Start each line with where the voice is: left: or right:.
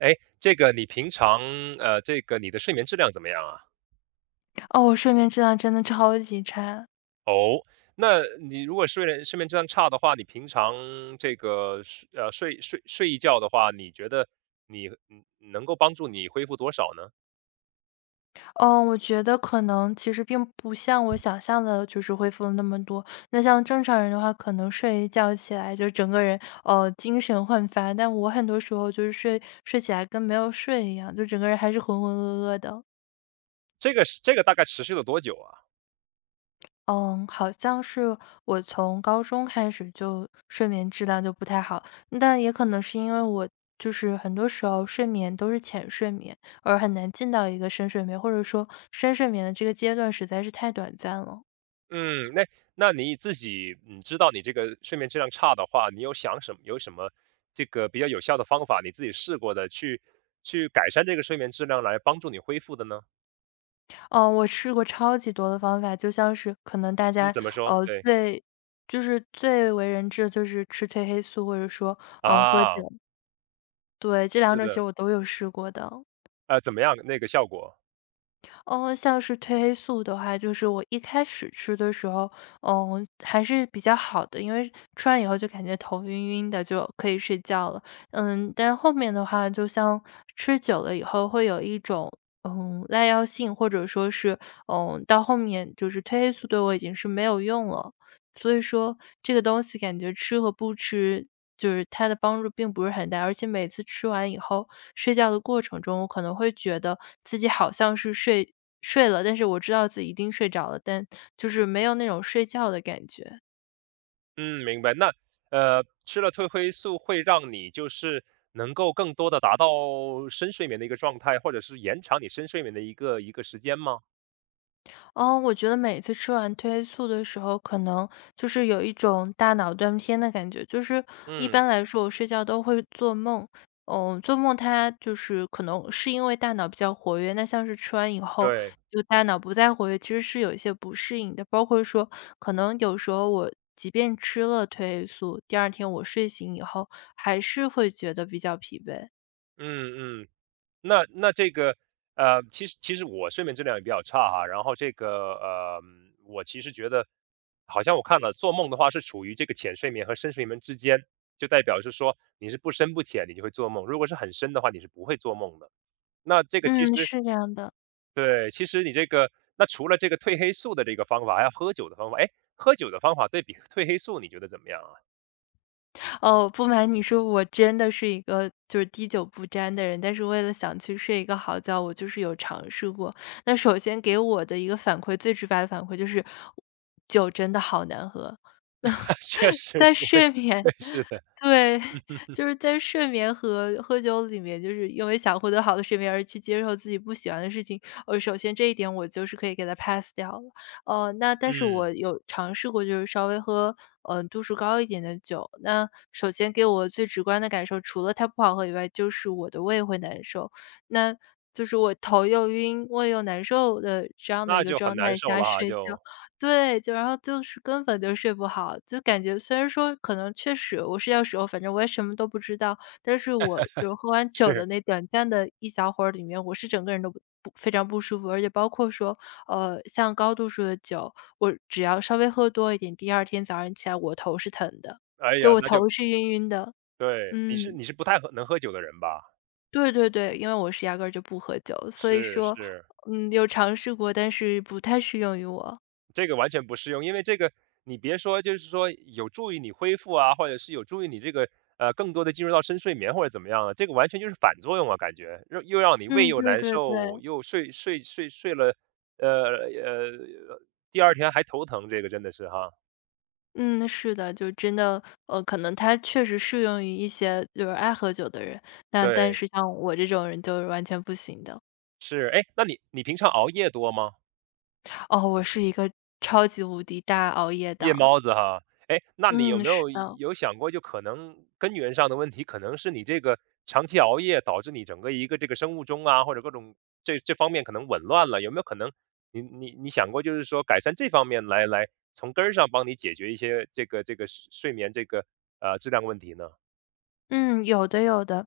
right: 哎，这个你平常这个你的睡眠质量怎么样啊？
left: 哦，我睡眠质量真的超级差。
right: 哦，那你如果睡眠质量差的话，你平常这个睡一觉的话，你觉得你能够帮助你恢复多少呢？
left: 哦，我觉得可能其实并不像我想象的，就是恢复了那么多。那像正常人的话，可能睡一觉起来就整个人精神焕发，但我很多时候就是睡起来跟没有睡一样，就整个人还是浑浑噩噩的。
right: 这个是这个大概持续了多久啊？
left: 嗯，好像是我从高中开始就睡眠质量就不太好，但也可能是因为我就是很多时候睡眠都是浅睡眠，而很难进到一个深睡眠，或者说深睡眠的这个阶段实在是太短暂了。
right: 嗯，那那你自己你知道你这个睡眠质量差的话，你有想什么有什么这个比较有效的方法，你自己试过的去改善这个睡眠质量来帮助你恢复的呢？
left: 哦，我试过超级多的方法，就像是可能大
right: 嗯，
left: 家
right: 怎么说？
left: 呃
right: 对
left: 最就是最为人知的就是吃褪黑素，或者说喝酒，
right: 啊，
left: 对，这两
right: 是
left: 种其实
right: 的。
left: 我都有试过的。
right: 怎么样那个效果？
left: 哦，像是褪黑素的话，就是我一开始吃的时候，还是比较好的，因为吃完以后就感觉头晕晕的，就可以睡觉了。但后面的话，就像吃久了以后，会有一种耐药性，或者说是到后面就是褪黑素对我已经是没有用了。所以说这个东西感觉吃和不吃，就是它的帮助并不是很大，而且每次吃完以后，睡觉的过程中，我可能会觉得自己好像是睡了，但是我知道自己一定睡着了，但就是没有那种睡觉的感觉。
right: 嗯，明白。那吃了褪黑素会让你就是能够更多的达到深睡眠的一个状态，或者是延长你深睡眠的一个时间吗？
left: 哦，我觉得每次吃完褪黑素的时候，可能就是有一种大脑断片的感觉。就是一
right: 嗯，
left: 般来说，我睡觉都会做梦，做梦它就是可能是因为大脑比较活跃，那像是吃完以后，
right: 对，
left: 就大脑不再活跃，其实是有一些不适应的。包括说，可能有时候我即便吃了褪黑素，第二天我睡醒以后，还是会觉得比较疲惫。
right: 嗯嗯。那这个其实其实我睡眠质量也比较差哈，然后这个我其实觉得好像我看了做梦的话是处于这个浅睡眠和深睡眠之间，就代表是说你是不深不浅，你就会做梦，如果是很深的话，你是不会做梦的。那这个其
left: 嗯，
right: 实
left: 是这样的。
right: 对，其实你这个那除了这个褪黑素的这个方法，还有喝酒的方法，哎，喝酒的方法对比褪黑素，你觉得怎么样啊？
left: 哦，不瞒你说，我真的是一个就是滴酒不沾的人，但是为了想去睡一个好觉，我就是有尝试过。那首先给我的一个反馈，最直白的反馈就是，酒真的好难喝。
right: 确实
left: 在
right: 就会，
left: 睡眠
right: 对，是的，
left: 对，就是在睡眠和喝酒里面，就是因为想获得好的睡眠而去接受自己不喜欢的事情，首先这一点我就是可以给它 pass 掉了。那但是我
right: 嗯，
left: 有尝试过，就是稍微喝，度数高一点的酒。那首先给我最直观的感受，除了它不好喝以外，就是我的胃会难受。那就是我头又晕、胃又难受的这样的一
right: 那
left: 个
right: 就很
left: 状
right: 难
left: 态
right: 受
left: 下
right: 了哈，
left: 睡觉。
right: 就，
left: 对，就然后就是根本就睡不好，就感觉虽然说可能确实我睡觉时候，反正我也什么都不知道，但是我就喝完酒的
right: 是，
left: 那短暂的一小会儿里面，我是整个人都不不非常不舒服，而且包括说，像高度数的酒，我只要稍微喝多一点，第二天早上起来我头是疼的，
right: 哎
left: 就
right: 呀，
left: 我
right: 那就
left: 头是晕晕的。
right: 对，你是
left: 嗯，
right: 你是不太喝能喝酒的人吧？
left: 对对对，因为我是压根儿就不喝酒，所以
right: 是
left: 说，
right: 是。
left: 有尝试过，但是不太适用于我。
right: 这个完全不适用，因为这个你别说，就是说有助于你恢复啊，或者是有助于你这个更多的进入到深睡眠或者怎么样啊，这个完全就是反作用啊，感觉又让你胃
left: 嗯，
right: 又
left: 对
right: 难
left: 对
right: 受，
left: 对。
right: 又睡了，呃呃，第二天还头疼，这个真的是哈，
left: 嗯，是的，就真的，可能它确实适用于一些就是爱喝酒的人，那但
right: 对，
left: 是像我这种人就是完全不行的。
right: 是，哎，那你你平常熬夜多吗？
left: 哦，我是一个超级无敌大熬夜
right: 夜
left: 党。
right: 猫子哈，哎，那你有
left: 嗯，
right: 没
left: 是
right: 有
left: 的，
right: 有想过，就可能根源上的问题，可能是你这个长期熬夜导致你整个一个这个生物钟啊，或者各种这这方面可能紊乱了，有没有可能你你你想过，就是说改善这方面来从根儿上帮你解决一些这个这个睡眠这个质量问题呢？
left: 嗯，有的有的。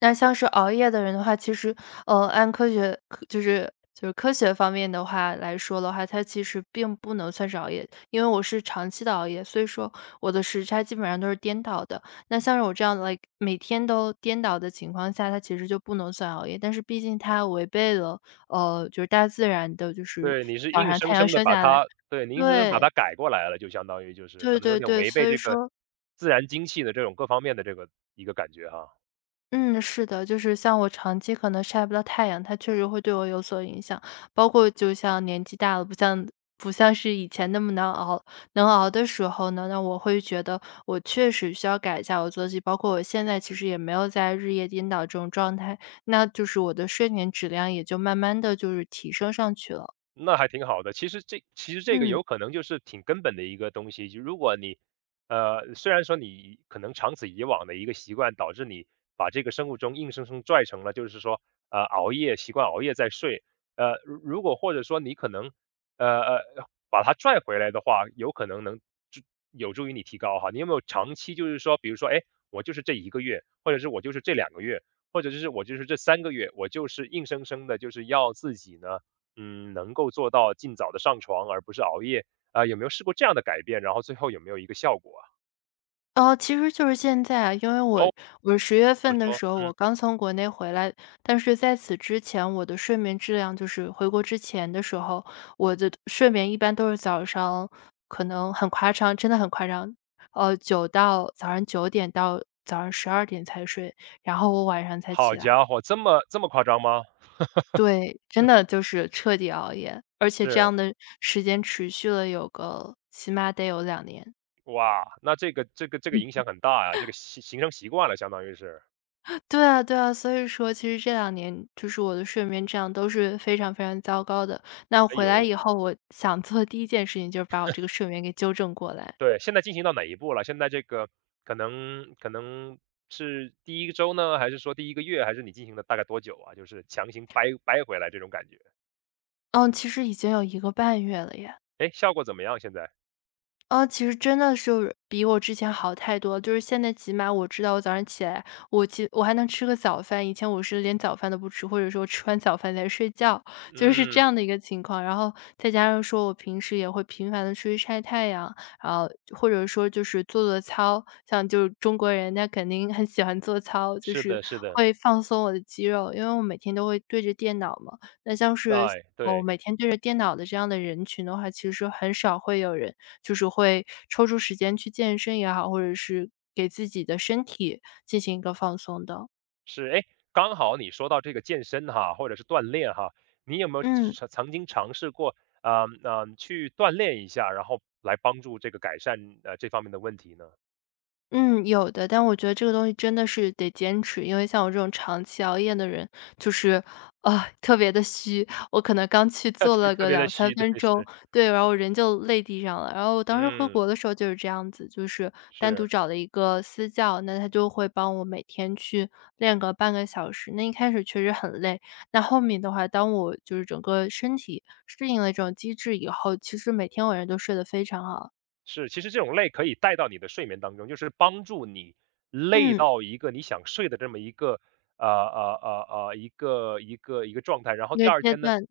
left: 那像是熬夜的人的话，其实，按科学科就是就是科学方面的话来说的话，它其实并不能算是熬夜，因为我是长期的熬夜，所以说我的时差基本上都是颠倒的。那像是我这样来每天都颠倒的情况下，它其实就不能算熬夜，但是毕竟它违背了，就是大自然的，就是
right: 对，你是
left: 早
right: 硬
left: 上太
right: 生
left: 阳
right: 生的
left: 升
right: 把
left: 下来
right: 它，对，你硬生生把
left: 对，
right: 它改过来了，就相当于就是
left: 对
right: 可能有
left: 对
right: 点
left: 对，
right: 违
left: 所
right: 背
left: 以
right: 这个
left: 说
right: 自然精气的这种各方面的这个一个感觉哈。
left: 嗯，是的，就是像我长期可能晒不到太阳，它确实会对我有所影响。包括就像年纪大了，不像是以前那么难熬，能熬的时候呢，那我会觉得我确实需要改一下我作息。包括我现在其实也没有在日夜颠倒这种状态，那就是我的睡眠质量也就慢慢的就是提升上去了。
right: 那还挺好的。其实这其实这个
left: 嗯。
right: 有可能就是挺根本的一个东西，就如果你，虽然说你可能长此以往的一个习惯，导致你把这个生物钟硬生生拽成了，就是说，熬夜习惯熬夜再睡，如果或者说你可能，呃呃，把它拽回来的话，有可能助有助于你提高哈。你有没有长期就是说，比如说，哎，我就是这一个月，或者是我就是这两个月，或者就是我就是这三个月，我就是硬生生的就是要自己呢。嗯，能够做到尽早的上床，而不是熬夜，啊，有没有试过这样的改变，然后最后有没有一个效果啊？
left: 哦，其实就是现在啊，因为我
right: 哦，
left: 我十月
right: 怎么
left: 份的
right: 说？
left: 时候我
right: 嗯，
left: 刚从国内回来，但是在此之前我的睡眠质量就是回国之前的时候，我的睡眠一般都是早上可能很夸张，真的很夸张，早上9点到早上12点才睡，然后我晚上才起
right: 好
left: 来。
right: 家伙，这么这么夸张吗？
left: 对，真的就是彻底熬夜，而且这
right: 是，
left: 样的时间持续了有个起码得有两年。
right: 哇，那这个影响很大呀，这个形成习惯了，相当于是。
left: 对啊对啊，所以说其实这两年就是我的睡眠质量都是非常非常糟糕的。那
right: 哎
left: 回来
right: 呦，
left: 以后，我想做的第一件事情就是把我这个睡眠给纠正过来。
right: 对，现在进行到哪一步了？现在这个可能是第个周呢，还是说第一个月，还是你进行了大概多久啊？就是强行掰回来这种感觉，
left: 嗯，其实已经有1个半月了耶。
right: 哎，效果怎么样现在？
left: 其实真的是比我之前好太多了。就是现在起码我知道我早上起来，我还能吃个早饭。以前我是连早饭都不吃，或者说吃完早饭再睡觉，就是这
right: 嗯，
left: 样的一个情况。然后再加上说我平时也会频繁的出去晒太阳，然后或者说就是做做操，像就是中国人那肯定很喜欢做操，就
right: 是
left: 是
right: 的是的，
left: 会放松我的肌肉，因为我每天都会对着电脑嘛。那像是
right: 哎，
left: 我
right: 对。
left: 每天对着电脑的这样的人群的话，其实很少会有人。就是会抽出时间去健身也好，或者是给自己的身体进行一个放松的。
right: 是，哎，刚好你说到这个健身哈，或者是锻炼哈，你有没有
left: 嗯，
right: 曾经尝试过，去锻炼一下，然后来帮助这个改善这方面的问题呢？
left: 嗯，有的，但我觉得这个东西真的是得坚持，因为像我这种长期熬夜的人，就是，啊，特别的虚。我可能刚去做
right: 对，
left: 了
right: 特
left: 个
right: 别的
left: 两三
right: 虚，对，
left: 分钟，
right: 是，
left: 对，然后人就累地上了。然后我当时回
right: 嗯，
left: 国的时候就是这样子，就是单独
right: 是
left: 找了一个私教，那他就会帮我每天去练个半个小时。那一开始确实很累，那后面的话，当我就是整个身体适应了这种机制以后，其实每天晚上都睡得非常好。
right: 是，其实这种累可以带到你的睡眠当中，就是帮助你累
left: 嗯，
right: 到一个你想睡的这么一个呃呃一个状态，然后
left: 一
right: 第
left: 个
right: 二
left: 阶
right: 天呢。
left: 段，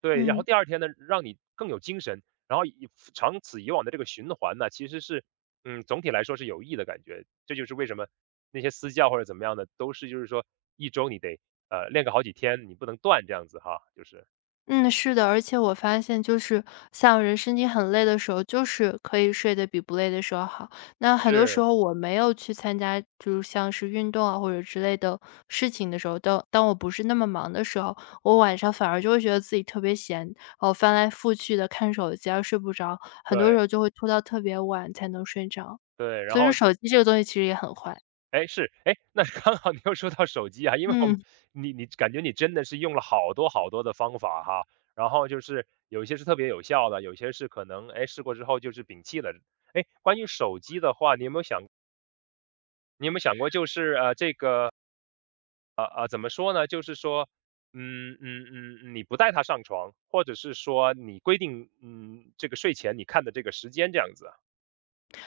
right: 对，然后
left: 嗯。
right: 第二天呢，让你更有精神，然后以长此以往的这个循环呢，其实是，嗯，总体来说是有益的感觉。这就是为什么那些私教或者怎么样的，都是就是说一周你得练个好几天，你不能断这样子哈，就是
left: 嗯，是的，而且我发现就是像人身体很累的时候，就是可以睡得比不累的时候好。那很多时
right: 是，
left: 候我没有去参加，就是像是运动啊或者之类的事情的时候，当我不是那么忙的时候，我晚上反而就会觉得自己特别闲，哦，翻来覆去的看手机啊，睡不着，很多时
right: 对
left: 候就会拖到特别晚才能睡着。
right: 对，然
left: 所以说
right: 后
left: 手机这个东西其实也很坏，
right: 哎，是，哎，那刚好你又说到手机啊，因为我们
left: 嗯。
right: 你你感觉你真的是用了好多好多的方法哈，然后就是有一些是特别有效的，有些是可能哎试过之后就是摒弃了。哎，关于手机的话，你有没有想过就是这个怎么说呢？就是说你不带它上床，或者是说你规定这个睡前你看的这个时间这样子啊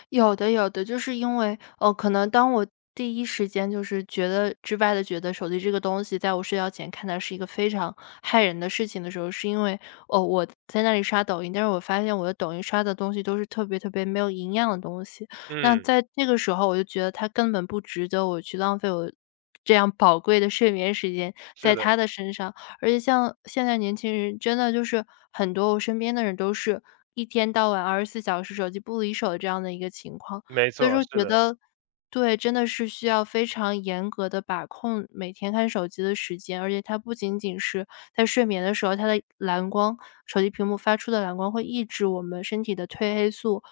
left: 有的，有的，就是因为，哦，可能当我第一时间就是觉得之外的，觉得手机这个东西在我睡觉前看它是一个非常害人的事情的时候，是因为，哦，我在那里刷抖音，但是我发现我的抖音刷的东西都是特别特别没有营养的东西。那
right: 嗯，
left: 在这个时候我就觉得它根本不值得我去浪费我这样宝贵的睡眠时间
right: 是
left: 在
right: 的，
left: 它的身上。而且像现在年轻人真的就是很多我身边的人都是一天到晚24小时手机不离手这样的一个情况。
right: 没
left: 所以
right: 错，
left: 说
right: 是
left: 觉
right: 的，
left: 得对，真的是需要非常严格的把控每天看手机的时间，而且它不仅仅是在睡眠的时候，它的蓝光手机屏幕发出的蓝光会抑制我们身体的褪黑素，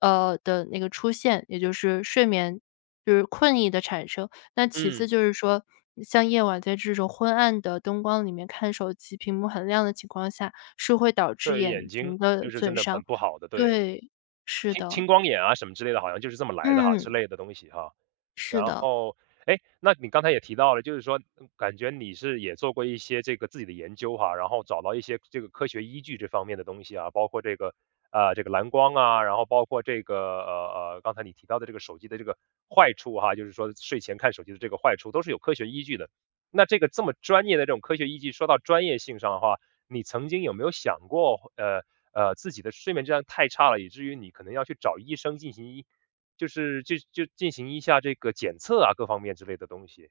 left: 的那个出现，也就是睡眠就是困意的产生。那其次
right: 嗯，
left: 就是说，像夜晚在这种昏暗的灯光里面看手机，屏幕很亮的情况下，是会导致
right: 对于眼
left: 眼睛
right: 睛
left: 的
right: 就是真
left: 损
right: 的很
left: 伤。
right: 不好的，对。
left: 对，是
right: 青
left: 的，
right: 青光眼啊什么之类的，好像就是这么来的哈，之
left: 嗯，
right: 类的东西哈。
left: 是
right: 然
left: 的。
right: 后，哎，那你刚才也提到了，就是说，嗯感觉你是也做过一些这个自己的研究哈，然后找到一些这个科学依据这方面的东西啊，包括这个这个蓝光啊，然后包括这个刚才你提到的这个手机的这个坏处哈，就是说睡前看手机的这个坏处都是有科学依据的。那这个这么专业的这种科学依据，说到专业性上的话，你曾经有没有想过，自己的睡眠质量太差了，以至于你可能要去找医生进行医就是就就进行一下这个检测啊，各方面之类的东西。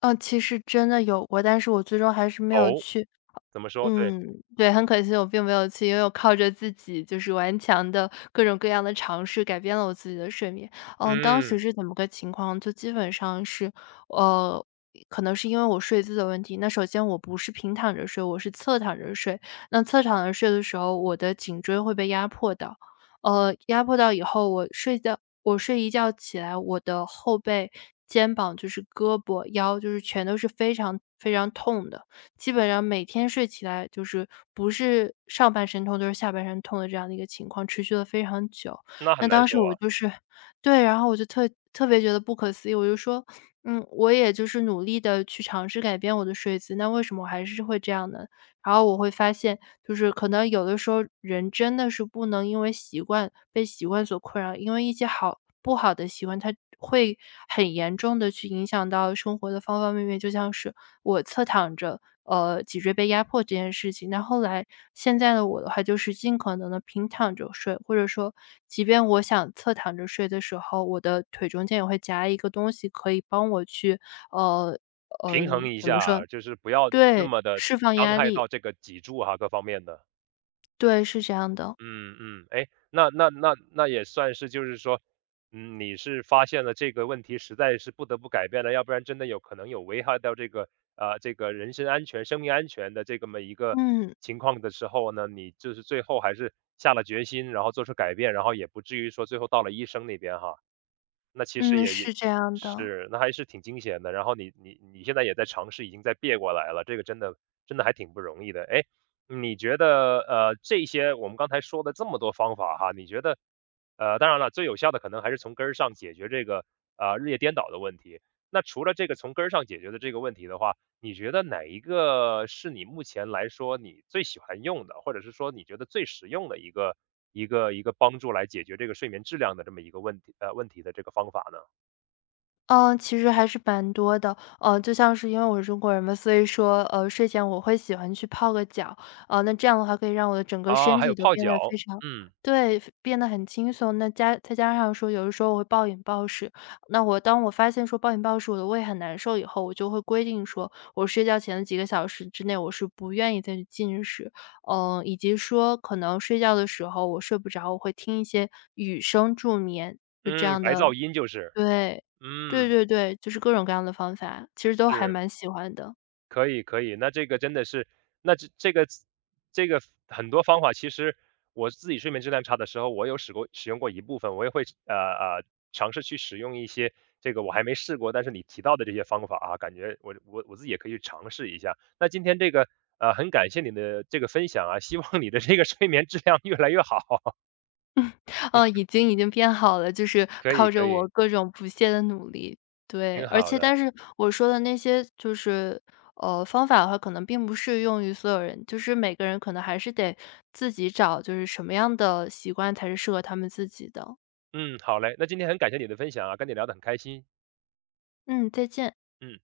left: 啊，其实真的有过，但是我最终还是没有
right: 哦，
left: 去
right: 怎么说？对，
left: 嗯，对，很可惜我并没有去，因为我靠着自己就是顽强的各种各样的尝试改变了我自己的睡眠。嗯，当时
right: 嗯，
left: 是怎么个情况，就基本上是，呃，可能是因为我睡姿的问题。那首先我不是平躺着睡，我是侧躺着睡。那侧躺着睡的时候，我的颈椎会被压迫到，压迫到以后，我睡觉，我睡一觉起来，我的后背、肩膀就是胳膊、腰就是全都是非常非常痛的。基本上每天睡起来就是不是上半身痛就是下半身痛的这样的一个情况，持续了非常久。
right: 那很
left: 那
right: 难
left: 当时
right: 受啊，
left: 我就是 对，然后我就特别觉得不可思议，我就说，嗯，我也就是努力的去尝试改变我的睡姿，那为什么我还是会这样呢？然后我会发现，就是可能有的时候人真的是不能因为习惯被习惯所困扰，因为一些好不好的习惯，它会很严重的去影响到生活的方方面面。就像是我侧躺着，脊椎被压迫这件事情，那后来现在的我的话就是尽可能的平躺着睡，或者说即便我想侧躺着睡的时候，我的腿中间也会夹一个东西可以帮我去，呃，
right: 平衡
left: 嗯，
right: 一下啊，就是不要那
left: 对，
right: 么的
left: 释放
right: 伤
left: 压
right: 害
left: 力。
right: 到这个脊柱哈，各方面的。
left: 对，是这样的。
right: 嗯嗯，哎，那也算是，就是说，嗯，你是发现了这个问题，实在是不得不改变了，要不然真的有可能有危害到这个这个人身安全、生命安全的这个么一个
left: 嗯，
right: 情况的时候呢，你就是最后还是下了决心，然后做出改变，然后也不至于说最后到了医生那边哈，那其实
left: 嗯，
right: 也
left: 是这样的。
right: 是，那还是挺惊险的。然后你现在也在尝试，已经在别过来了，这个真的还挺不容易的。哎，你觉得，这些我们刚才说的这么多方法哈，你觉得，当然了，最有效的可能还是从根儿上解决这个，日夜颠倒的问题。那除了这个从根儿上解决的这个问题的话，你觉得哪一个是你目前来说你最喜欢用的，或者是说你觉得最实用的一个帮助来解决这个睡眠质量的这么一个问题，问题的这个方法呢？
left: 嗯，其实还是蛮多的。就像是因为我是中国人嘛，所以说，睡前我会喜欢去泡个脚。那这样的话可以让我的整个
right: 啊，
left: 身
right: 还
left: 体
right: 有
left: 都
right: 泡
left: 变
right: 脚，
left: 得非常
right: 嗯
left: 对，变得很轻松。那加再加上说，有的时候我会暴饮暴食，那我当我发现说暴饮暴食我的胃很难受以后，我就会规定说，我睡觉前的几个小时之内，我是不愿意再去进食。嗯，以及说可能睡觉的时候我睡不着，我会听一些雨声助眠，就这
right: 嗯，
left: 样
right: 白
left: 的
right: 噪音就是，
left: 对，对
right: 嗯，
left: 对对，就是各种各样的方法，其实都还
right: 是。
left: 蛮喜欢的。
right: 可以可以，那这个真的是，那这个很多方法，其实我自己睡眠质量差的时候，我有使用过一部分，我也会尝试去使用一些这个我还没试过，但是你提到的这些方法啊，感觉我自己也可以去尝试一下。那今天这个很感谢你的这个分享啊，希望你的这个睡眠质量越来越好。
left: 嗯，已经变好了，就是
right: 可以
left: 靠着
right: 可
left: 我
right: 以，
left: 各种不懈的努力。对，
right: 挺
left: 而
right: 好
left: 且
right: 的，
left: 但是我说的那些就是，方法的话可能并不适用于所有人，就是每个人可能还是得自己找，就是什么样的习惯才是适合他们自己的。
right: 嗯，好嘞，那今天很感谢你的分享啊，跟你聊得很开心，
left: 嗯，再见。
right: 嗯。